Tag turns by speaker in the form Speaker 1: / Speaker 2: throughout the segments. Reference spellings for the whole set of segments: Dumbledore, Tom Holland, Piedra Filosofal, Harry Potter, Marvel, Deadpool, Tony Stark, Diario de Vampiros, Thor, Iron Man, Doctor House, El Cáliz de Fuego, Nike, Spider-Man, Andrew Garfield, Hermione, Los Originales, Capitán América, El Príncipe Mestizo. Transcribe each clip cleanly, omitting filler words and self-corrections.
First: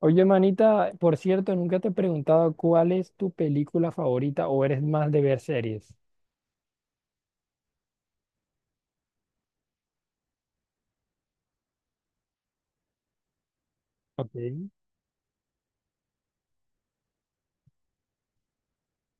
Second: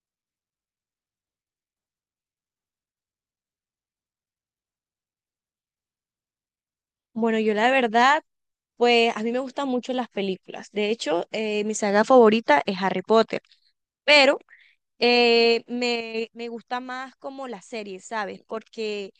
Speaker 1: Oye, manita, por cierto, nunca te he preguntado cuál es tu película favorita o eres más de ver series.
Speaker 2: Bueno, yo la verdad, pues a mí me gustan mucho las películas. De hecho, mi saga favorita es Harry Potter,
Speaker 1: Ok.
Speaker 2: pero me gusta más como las series, ¿sabes? Porque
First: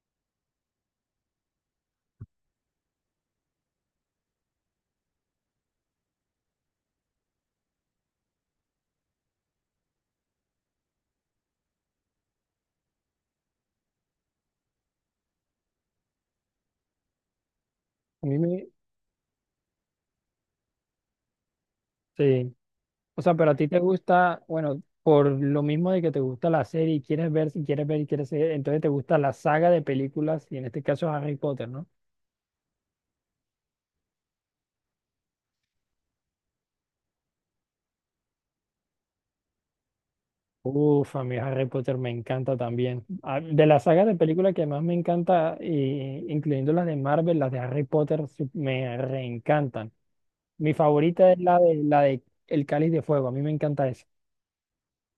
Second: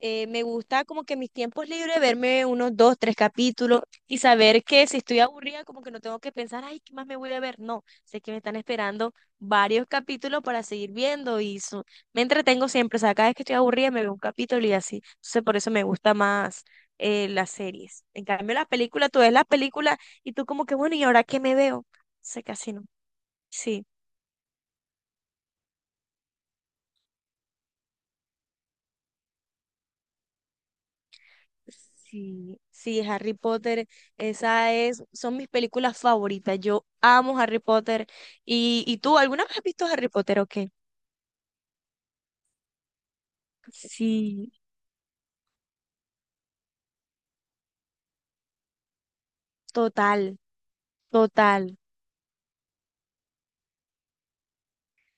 Speaker 2: me gusta como que mis tiempos libres verme unos dos, tres capítulos y saber que si estoy aburrida como que no tengo que pensar, ay, ¿qué más me voy a ver? No, sé que me están esperando varios capítulos para seguir viendo y me entretengo siempre, o sea, cada vez que estoy aburrida me veo un capítulo y así. Entonces por eso me gusta más las series. En
Speaker 1: A mí
Speaker 2: cambio,
Speaker 1: me...
Speaker 2: las películas, tú ves las películas y tú como que, bueno, ¿y ahora qué me veo? Sé
Speaker 1: Sí.
Speaker 2: casi no.
Speaker 1: O sea, pero a ti te
Speaker 2: Sí.
Speaker 1: gusta, bueno, por lo mismo de que te gusta la serie y quieres ver, si quieres ver y quieres ver, entonces te gusta la saga de películas y en este caso Harry Potter, ¿no?
Speaker 2: Sí, sí, Harry Potter, esa es, son mis películas favoritas. Yo amo Harry Potter. ¿Y tú, alguna vez has visto Harry Potter o qué?
Speaker 1: Uf, a mí Harry Potter me encanta también. Ah, de la saga de
Speaker 2: Sí,
Speaker 1: películas que más me encanta, incluyendo las de Marvel, las de Harry Potter, sí, me reencantan.
Speaker 2: total,
Speaker 1: Mi favorita es la de
Speaker 2: total.
Speaker 1: la de El Cáliz de Fuego. A mí me encanta esa.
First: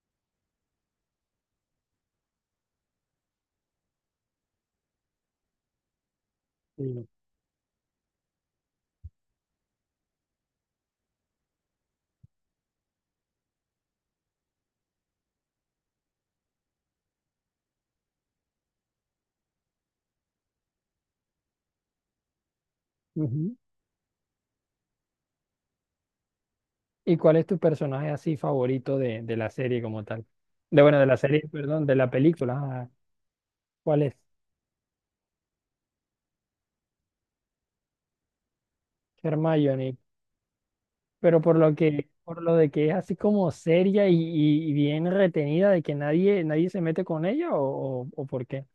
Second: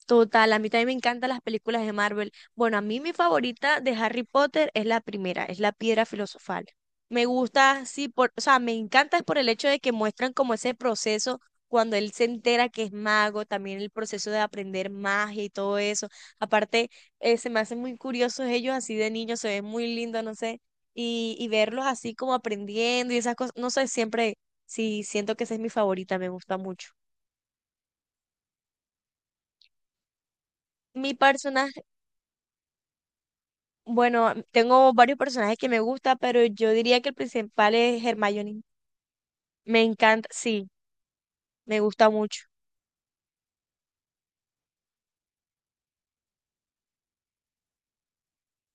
Speaker 2: Total, a mí también me encantan las películas de Marvel. Bueno, a mí mi favorita de Harry Potter es la primera, es la Piedra Filosofal.
Speaker 1: Sí.
Speaker 2: Me gusta, sí, por, o sea, me encanta por el hecho de que muestran como ese proceso cuando él se entera que es mago, también el proceso de aprender magia y todo eso. Aparte, se me hacen muy curiosos ellos así de niños, se ven muy lindos, no sé, y verlos así como aprendiendo y esas cosas,
Speaker 1: Ujú.
Speaker 2: no sé, siempre, sí, siento que esa es mi favorita, me gusta mucho.
Speaker 1: ¿Y cuál es tu personaje así favorito de la serie como tal? De Bueno, de
Speaker 2: Mi
Speaker 1: la serie,
Speaker 2: personaje
Speaker 1: perdón, de la película. Ah, ¿cuál es?
Speaker 2: Bueno, tengo varios personajes que me gusta, pero yo diría que el principal es Hermione. Me
Speaker 1: Hermione.
Speaker 2: encanta, sí,
Speaker 1: Pero
Speaker 2: me gusta
Speaker 1: por
Speaker 2: mucho.
Speaker 1: lo de que es así como seria y bien retenida, de que nadie se mete con ella, o por qué?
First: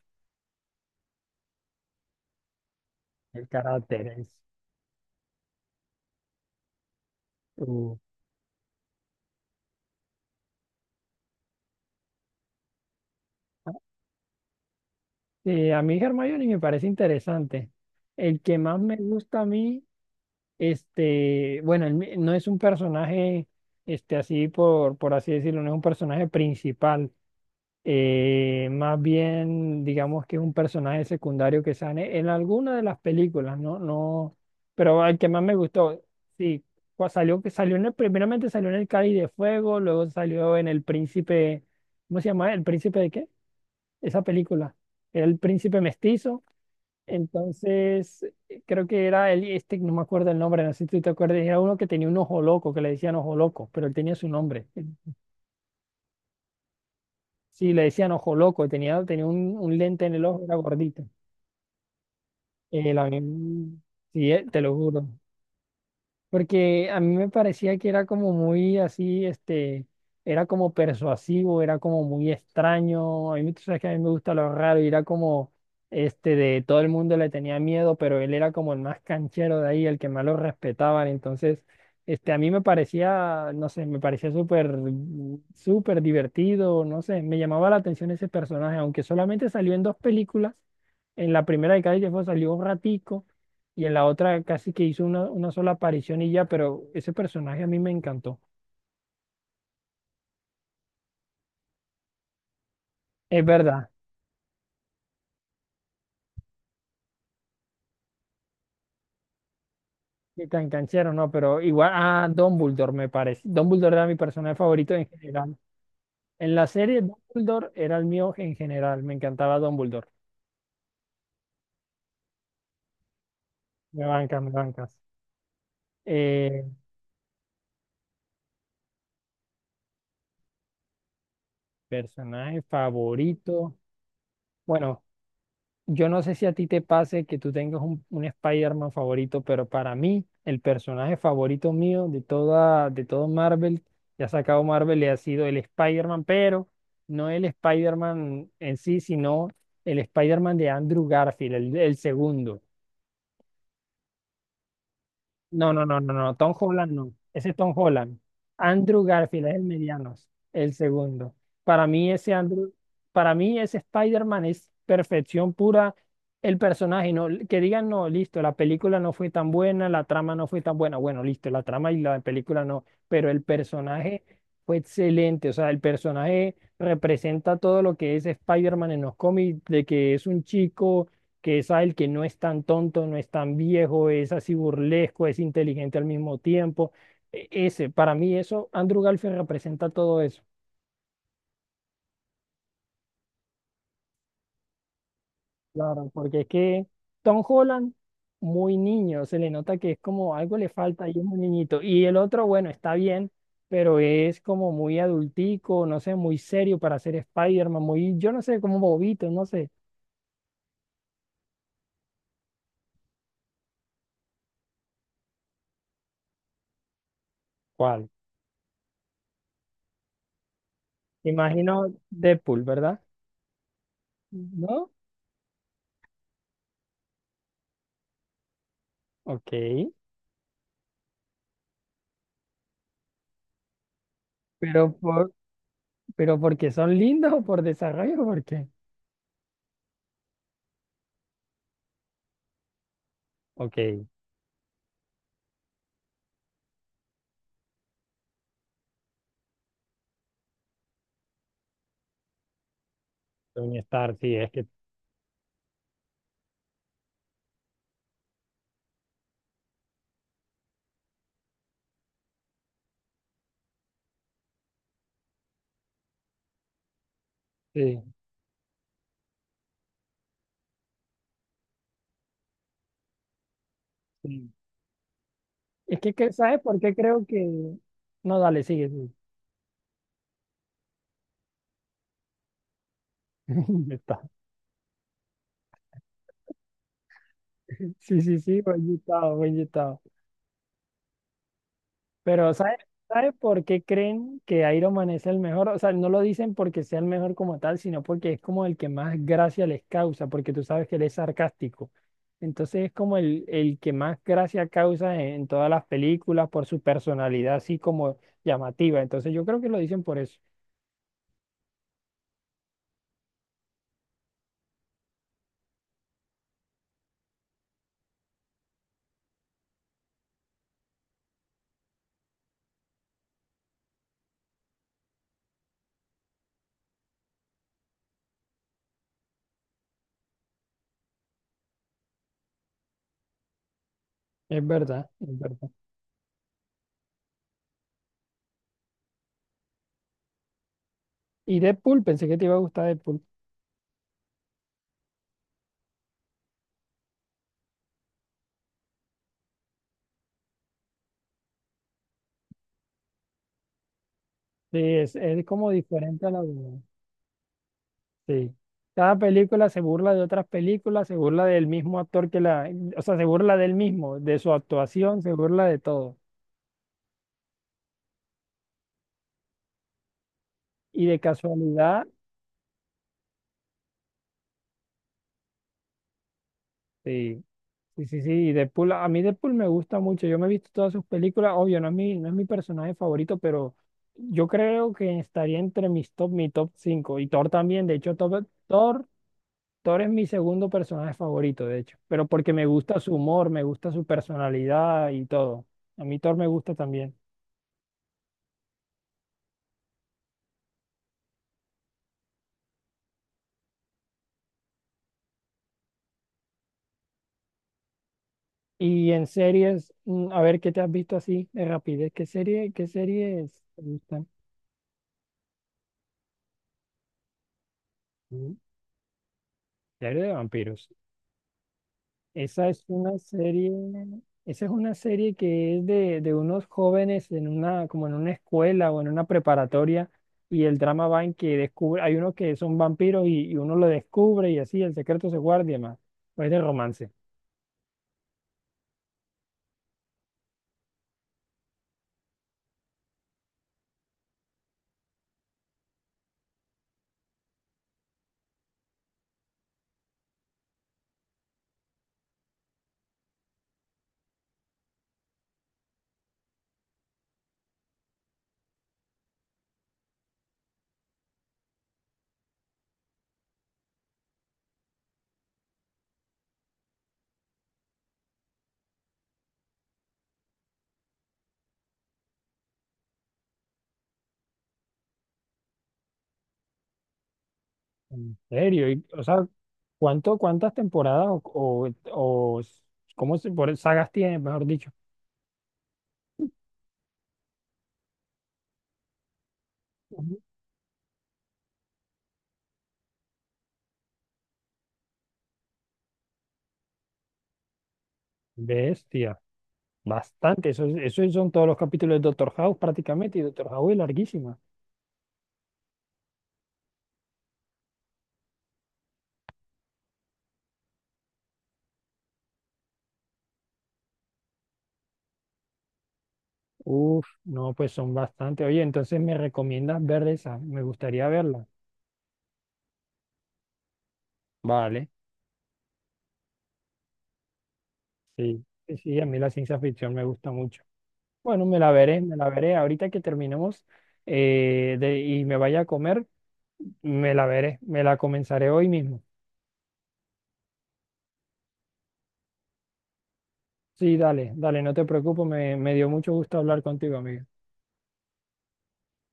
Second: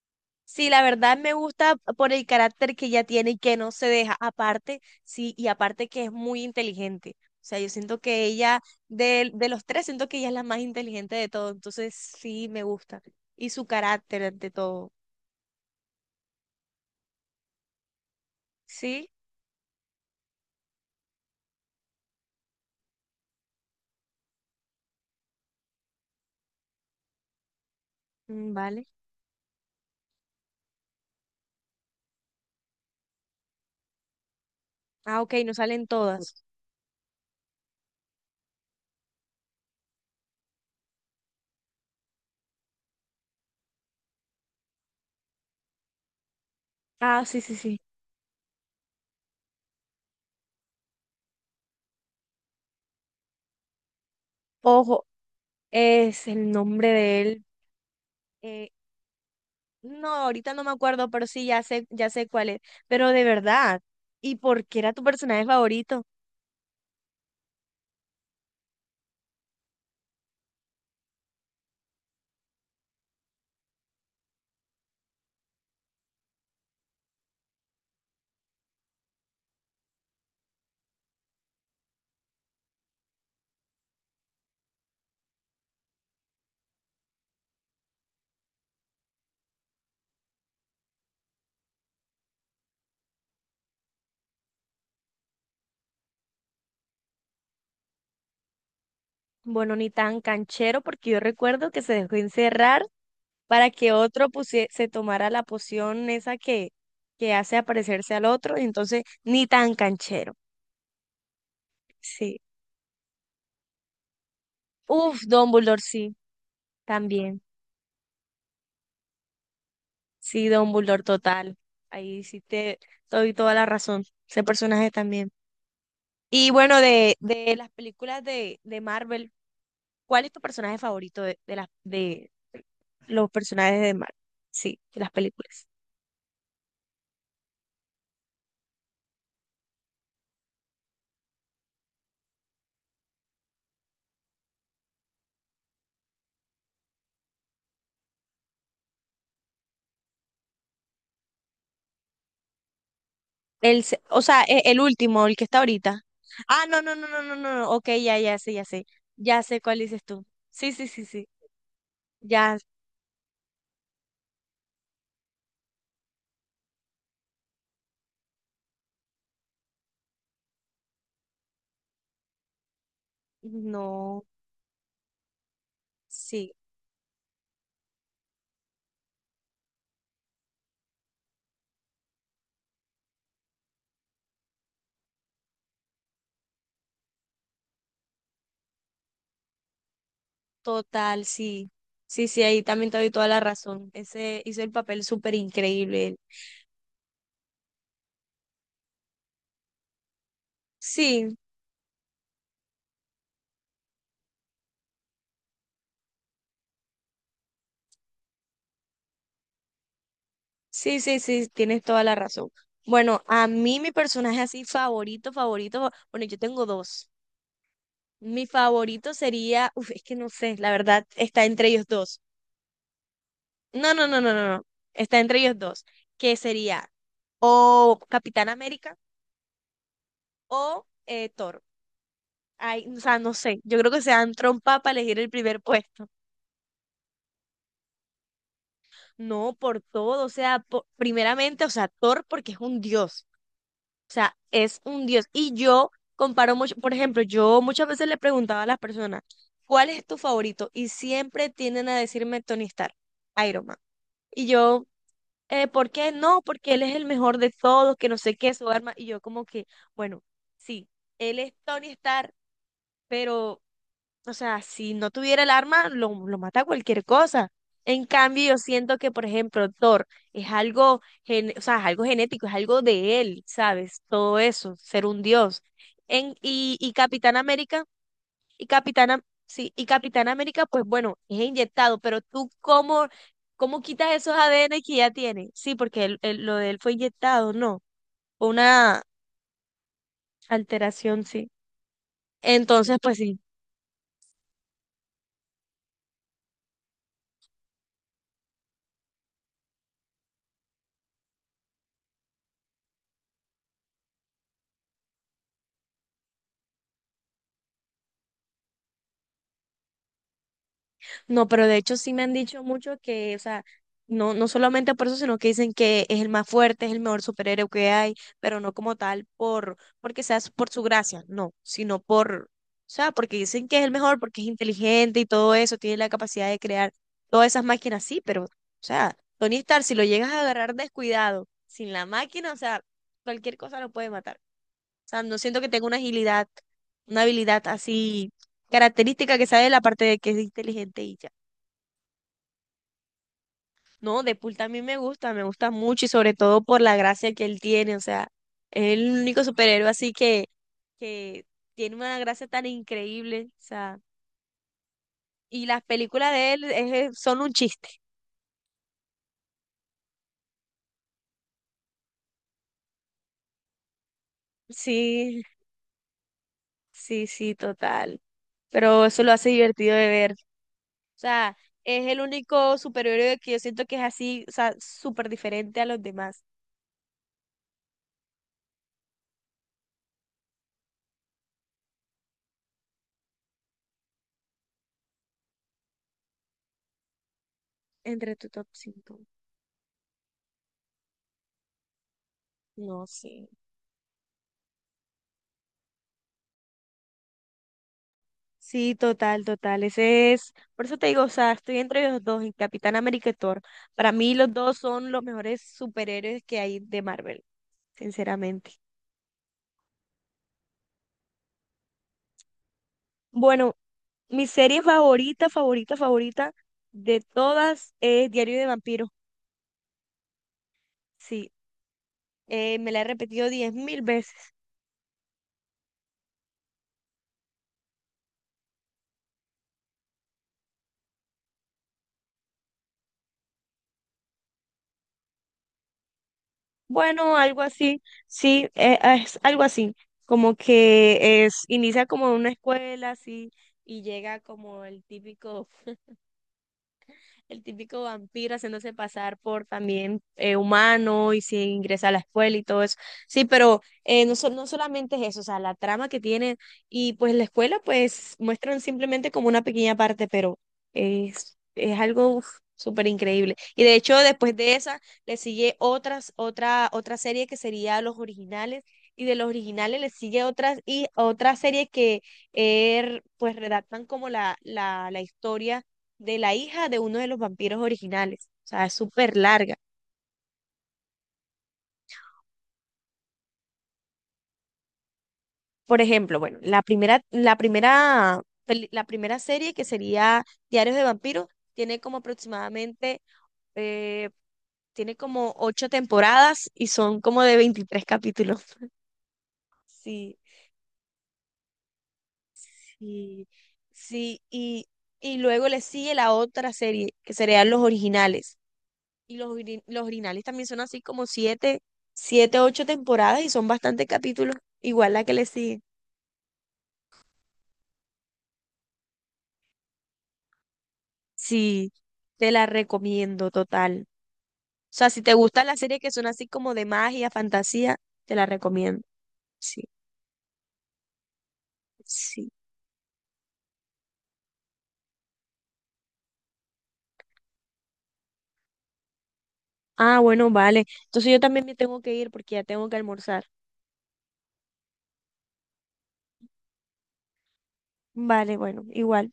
Speaker 2: Sí, la verdad me gusta por el carácter que ella tiene y
Speaker 1: El
Speaker 2: que no se
Speaker 1: carácter
Speaker 2: deja.
Speaker 1: es.
Speaker 2: Aparte, sí, y aparte que es muy inteligente. O sea, yo
Speaker 1: Uh.
Speaker 2: siento que ella, de los tres, siento que ella es la más inteligente de todos. Entonces, sí, me gusta. Y su carácter ante todo.
Speaker 1: A mí Hermione me parece interesante. El que más me
Speaker 2: Sí,
Speaker 1: gusta a mí. Bueno, no es un personaje, así por así decirlo, no es un personaje principal.
Speaker 2: mm, vale.
Speaker 1: Más bien, digamos que es un personaje secundario que sale en alguna de las películas, ¿no? No, pero el
Speaker 2: Ah,
Speaker 1: que
Speaker 2: ok,
Speaker 1: más me
Speaker 2: no salen
Speaker 1: gustó,
Speaker 2: todas.
Speaker 1: sí, salió, que salió en primeramente salió en el Cáliz de Fuego, luego salió en El Príncipe, ¿cómo se llama? ¿El Príncipe de qué? Esa película. Era el Príncipe Mestizo.
Speaker 2: Ah, sí, sí, sí.
Speaker 1: Entonces, creo que era él, no me acuerdo el nombre, no sé si tú te acuerdas, era uno que tenía un ojo loco, que le decían ojo loco, pero él tenía su nombre.
Speaker 2: Ojo, es el nombre de él.
Speaker 1: Sí, le decían ojo loco,
Speaker 2: eh,
Speaker 1: tenía un lente
Speaker 2: No,
Speaker 1: en el ojo,
Speaker 2: ahorita
Speaker 1: era
Speaker 2: no me
Speaker 1: gordito.
Speaker 2: acuerdo, pero sí, ya sé cuál es. Pero de verdad,
Speaker 1: Sí,
Speaker 2: ¿y
Speaker 1: te
Speaker 2: por
Speaker 1: lo
Speaker 2: qué era tu
Speaker 1: juro.
Speaker 2: personaje favorito?
Speaker 1: Porque a mí me parecía que era como muy así, era como persuasivo, era como muy extraño. A mí, tú sabes que a mí me gusta lo raro y era como, de todo el mundo le tenía miedo, pero él era como el más canchero de ahí, el que más lo respetaban. Entonces, a mí me parecía, no sé, me parecía súper, súper divertido, no sé, me llamaba la atención ese personaje, aunque solamente salió en dos películas. En la primera de Cali que fue salió un ratico y en la otra casi que hizo una sola aparición y ya, pero ese personaje a mí me encantó.
Speaker 2: Bueno, ni tan canchero, porque yo recuerdo que se dejó encerrar
Speaker 1: Es
Speaker 2: para
Speaker 1: verdad,
Speaker 2: que otro se tomara la poción esa que hace aparecerse al otro, y entonces ni tan canchero.
Speaker 1: que tan canchero, no, pero igual,
Speaker 2: Sí.
Speaker 1: Dumbledore me parece. Dumbledore era mi personaje favorito en
Speaker 2: Uf,
Speaker 1: general.
Speaker 2: Dumbledore, sí,
Speaker 1: En la serie,
Speaker 2: también.
Speaker 1: Dumbledore era el mío en general, me encantaba Dumbledore.
Speaker 2: Sí, Dumbledore, total. Ahí sí te doy toda la
Speaker 1: Me
Speaker 2: razón.
Speaker 1: bancas,
Speaker 2: Ese
Speaker 1: me
Speaker 2: personaje
Speaker 1: bancas.
Speaker 2: también. Y
Speaker 1: Eh,
Speaker 2: bueno, de las películas de Marvel. ¿Cuál es tu personaje favorito de
Speaker 1: Personaje
Speaker 2: los
Speaker 1: favorito.
Speaker 2: personajes de Marvel? Sí, de
Speaker 1: Bueno,
Speaker 2: las películas.
Speaker 1: yo no sé si a ti te pase que tú tengas un Spider-Man favorito, pero para mí, el personaje favorito mío de todo Marvel, que ha sacado Marvel, le ha sido el Spider-Man, pero no el Spider-Man en sí, sino el Spider-Man de Andrew Garfield, el segundo.
Speaker 2: O sea, último, el que está
Speaker 1: No, no, no,
Speaker 2: ahorita.
Speaker 1: no, no. Tom
Speaker 2: Ah, no,
Speaker 1: Holland
Speaker 2: no, no,
Speaker 1: no.
Speaker 2: no, no,
Speaker 1: Ese
Speaker 2: no,
Speaker 1: es
Speaker 2: no,
Speaker 1: Tom
Speaker 2: ok,
Speaker 1: Holland.
Speaker 2: ya, ya sé, ya sé.
Speaker 1: Andrew
Speaker 2: Ya
Speaker 1: Garfield es
Speaker 2: sé
Speaker 1: el
Speaker 2: cuál dices
Speaker 1: mediano,
Speaker 2: tú. Sí,
Speaker 1: el
Speaker 2: sí, sí, sí.
Speaker 1: segundo. Para mí ese
Speaker 2: Ya,
Speaker 1: Andrew, para mí ese Spider-Man es perfección pura. El personaje, no, que digan, no, listo, la película no fue tan buena, la trama no fue tan buena. Bueno, listo, la trama y la película no, pero el personaje
Speaker 2: no,
Speaker 1: fue excelente. O sea, el
Speaker 2: sí,
Speaker 1: personaje representa todo lo que es Spider-Man en los cómics, de que es un chico que es el que no es tan tonto, no es tan viejo, es así burlesco, es inteligente al mismo tiempo. Ese, para mí eso, Andrew Garfield representa todo eso,
Speaker 2: total, sí. Sí, sí, ahí también te doy toda la razón. Ese hizo el papel súper increíble.
Speaker 1: claro,
Speaker 2: Él.
Speaker 1: porque es que Tom Holland, muy niño, se le nota que es como algo le falta y es
Speaker 2: Sí,
Speaker 1: muy niñito. Y el otro, bueno, está bien, pero es como muy adultico, no sé, muy serio para ser Spider-Man, muy, yo no sé, como bobito, no sé.
Speaker 2: sí, sí, sí, tienes toda la razón. Bueno, a mí mi personaje así favorito, favorito, bueno, yo tengo dos.
Speaker 1: ¿Cuál?
Speaker 2: Mi favorito sería, uf, es que no sé, la verdad, está entre ellos
Speaker 1: Imagino
Speaker 2: dos.
Speaker 1: Deadpool, ¿verdad?
Speaker 2: No, no, no, no, no, no.
Speaker 1: ¿No?
Speaker 2: Está entre ellos dos, que sería o Capitán América
Speaker 1: Ok.
Speaker 2: o Thor. Ay, o sea, no sé, yo creo que se dan trompa para
Speaker 1: Pero,
Speaker 2: elegir el primer puesto.
Speaker 1: ¿pero porque son lindos o por desarrollo o por qué?
Speaker 2: No, por todo, o sea, primeramente, o sea, Thor porque es un dios,
Speaker 1: Ok,
Speaker 2: o sea, es un dios. Y yo comparo mucho, por ejemplo, yo muchas veces le preguntaba a las personas, ¿cuál es tu favorito? Y siempre tienden a decirme Tony Stark, Iron Man.
Speaker 1: Tony Stark, sí,
Speaker 2: Y
Speaker 1: es que
Speaker 2: yo, ¿por qué no? Porque él es el mejor de todos, que no sé qué, su arma. Y yo como que, bueno, sí, él es Tony Stark, pero, o sea, si no tuviera el arma, lo mata cualquier cosa. En
Speaker 1: sí,
Speaker 2: cambio, yo siento que, por ejemplo, Thor es algo, o sea, es algo genético, es algo de él, ¿sabes? Todo
Speaker 1: sí.
Speaker 2: eso, ser un dios.
Speaker 1: Es que, ¿sabes
Speaker 2: Y,
Speaker 1: por
Speaker 2: y
Speaker 1: qué creo
Speaker 2: Capitán
Speaker 1: que?
Speaker 2: América
Speaker 1: No, dale,
Speaker 2: y
Speaker 1: sigue, sigue.
Speaker 2: Sí, y Capitán América, pues bueno, es inyectado, pero tú cómo, cómo quitas
Speaker 1: está.
Speaker 2: esos ADN que ya tiene. Sí, porque lo de él fue inyectado, no.
Speaker 1: Sí, sí,
Speaker 2: Fue
Speaker 1: sí, buen
Speaker 2: una
Speaker 1: yutao, buen yutao.
Speaker 2: alteración, sí.
Speaker 1: Pero ¿sabes
Speaker 2: Entonces, pues
Speaker 1: sabe
Speaker 2: sí.
Speaker 1: por qué creen que Iron Man es el mejor? O sea, no lo dicen porque sea el mejor como tal, sino porque es como el que más gracia les causa, porque tú sabes que él es sarcástico. Entonces es como el que más gracia causa en todas las películas por su personalidad así como llamativa. Entonces yo creo que lo dicen por eso.
Speaker 2: No, pero de hecho sí me han dicho mucho que, o sea, no, no solamente por eso, sino que dicen que es el más fuerte, es el mejor superhéroe que hay, pero no como tal por, porque sea su- por su gracia, no, sino por, o sea, porque dicen que es el mejor, porque es inteligente y todo eso, tiene la capacidad de crear todas esas máquinas, sí, pero, o sea, Tony Stark, si lo llegas a agarrar descuidado, sin la máquina, o sea, cualquier cosa lo puede matar.
Speaker 1: Es
Speaker 2: O
Speaker 1: verdad,
Speaker 2: sea, no
Speaker 1: es
Speaker 2: siento que
Speaker 1: verdad.
Speaker 2: tenga una agilidad, una habilidad así característica que sabe la parte de que es inteligente y ya.
Speaker 1: Y Deadpool, pensé que te iba a gustar Deadpool.
Speaker 2: No, Deadpool también me gusta mucho y sobre todo por la gracia que él tiene, o sea, es el único superhéroe así que tiene una gracia tan increíble, o sea,
Speaker 1: Sí, es
Speaker 2: y
Speaker 1: como
Speaker 2: las
Speaker 1: diferente a
Speaker 2: películas
Speaker 1: la
Speaker 2: de él
Speaker 1: de.
Speaker 2: son un chiste.
Speaker 1: Sí. Cada película se burla de otras películas, se burla del mismo actor que la, o sea, se burla del mismo, de su actuación, se
Speaker 2: Sí,
Speaker 1: burla de todo.
Speaker 2: sí, sí, total, pero eso lo hace divertido de ver, o
Speaker 1: Y de
Speaker 2: sea,
Speaker 1: casualidad,
Speaker 2: es el único superhéroe que yo siento que es así, o sea, súper diferente a los demás.
Speaker 1: sí, sí, sí, sí, y Deadpool, a mí Deadpool me gusta mucho, yo me he visto todas sus películas, obvio, no es mi personaje favorito, pero yo creo que estaría entre mis top, mi top 5. Y Thor también, de hecho,
Speaker 2: Entre
Speaker 1: Thor,
Speaker 2: tu top
Speaker 1: Thor,
Speaker 2: 5
Speaker 1: Thor es mi segundo personaje favorito, de hecho, pero porque me gusta
Speaker 2: no
Speaker 1: su
Speaker 2: sé.
Speaker 1: humor, me gusta su personalidad y todo. A mí Thor me gusta también.
Speaker 2: Sí, total, total. Ese es, por eso te digo, o sea, estoy entre los dos, en Capitán América y Thor. Para mí los dos son los mejores superhéroes que hay de Marvel, sinceramente.
Speaker 1: Y en series, a ver qué te has visto así de rapidez. ¿Qué series
Speaker 2: Bueno,
Speaker 1: te gustan?
Speaker 2: mi serie favorita, favorita, favorita de todas es
Speaker 1: Mm.
Speaker 2: Diario de Vampiros.
Speaker 1: Serie de vampiros.
Speaker 2: Sí,
Speaker 1: Esa es
Speaker 2: me la he
Speaker 1: una
Speaker 2: repetido
Speaker 1: serie,
Speaker 2: 10.000 veces.
Speaker 1: esa es una serie que es de unos jóvenes en como en una escuela o en una preparatoria, y el drama va en que descubre, hay uno que son vampiros y uno lo descubre y así el secreto se guarda y demás. Pues de romance.
Speaker 2: Bueno, algo así, sí, es algo así, como que es, inicia como en una escuela, así, y llega como el típico vampiro haciéndose pasar por también humano y se ingresa a la escuela y todo eso. Sí, pero no, no solamente es eso, o sea, la trama que tiene y pues la escuela pues muestran simplemente como una pequeña parte, pero es algo uf, súper increíble. Y de hecho después de esa le sigue otra serie que sería Los Originales. Y de los originales le sigue otra serie que er pues redactan como la historia de la hija de uno de los vampiros
Speaker 1: En
Speaker 2: originales. O sea,
Speaker 1: serio,
Speaker 2: es
Speaker 1: y, o
Speaker 2: súper
Speaker 1: sea,
Speaker 2: larga.
Speaker 1: cuántas temporadas o por sagas tiene, mejor dicho?
Speaker 2: Por ejemplo, bueno, la primera serie que sería Diarios de Vampiros tiene como aproximadamente, eh, tiene como 8 temporadas y son como de 23 capítulos.
Speaker 1: Bestia,
Speaker 2: Sí,
Speaker 1: bastante. Eso son todos los capítulos de Doctor House prácticamente y
Speaker 2: sí,
Speaker 1: Doctor House es
Speaker 2: sí.
Speaker 1: larguísima.
Speaker 2: Y luego le sigue la otra serie que serían los originales. Y los, los originales también son así como siete, 8 temporadas y son bastantes capítulos, igual la que le sigue.
Speaker 1: Uf, no, pues son bastante. Oye, entonces me recomiendas ver esa. Me gustaría verla.
Speaker 2: Sí, te la recomiendo total. O
Speaker 1: Vale.
Speaker 2: sea, si te gustan las series que son así como de magia, fantasía, te la
Speaker 1: Sí, sí,
Speaker 2: recomiendo.
Speaker 1: sí, a mí la ciencia
Speaker 2: Sí,
Speaker 1: ficción me gusta mucho. Bueno, me la veré, me
Speaker 2: sí.
Speaker 1: la veré. Ahorita que terminemos y me vaya a comer, me la veré. Me la comenzaré hoy mismo.
Speaker 2: Ah, bueno, vale. Entonces yo también me tengo que ir porque ya tengo que almorzar.
Speaker 1: Sí, dale, dale, no te preocupes. Me dio mucho gusto hablar contigo, amigo.
Speaker 2: Vale, bueno, igual.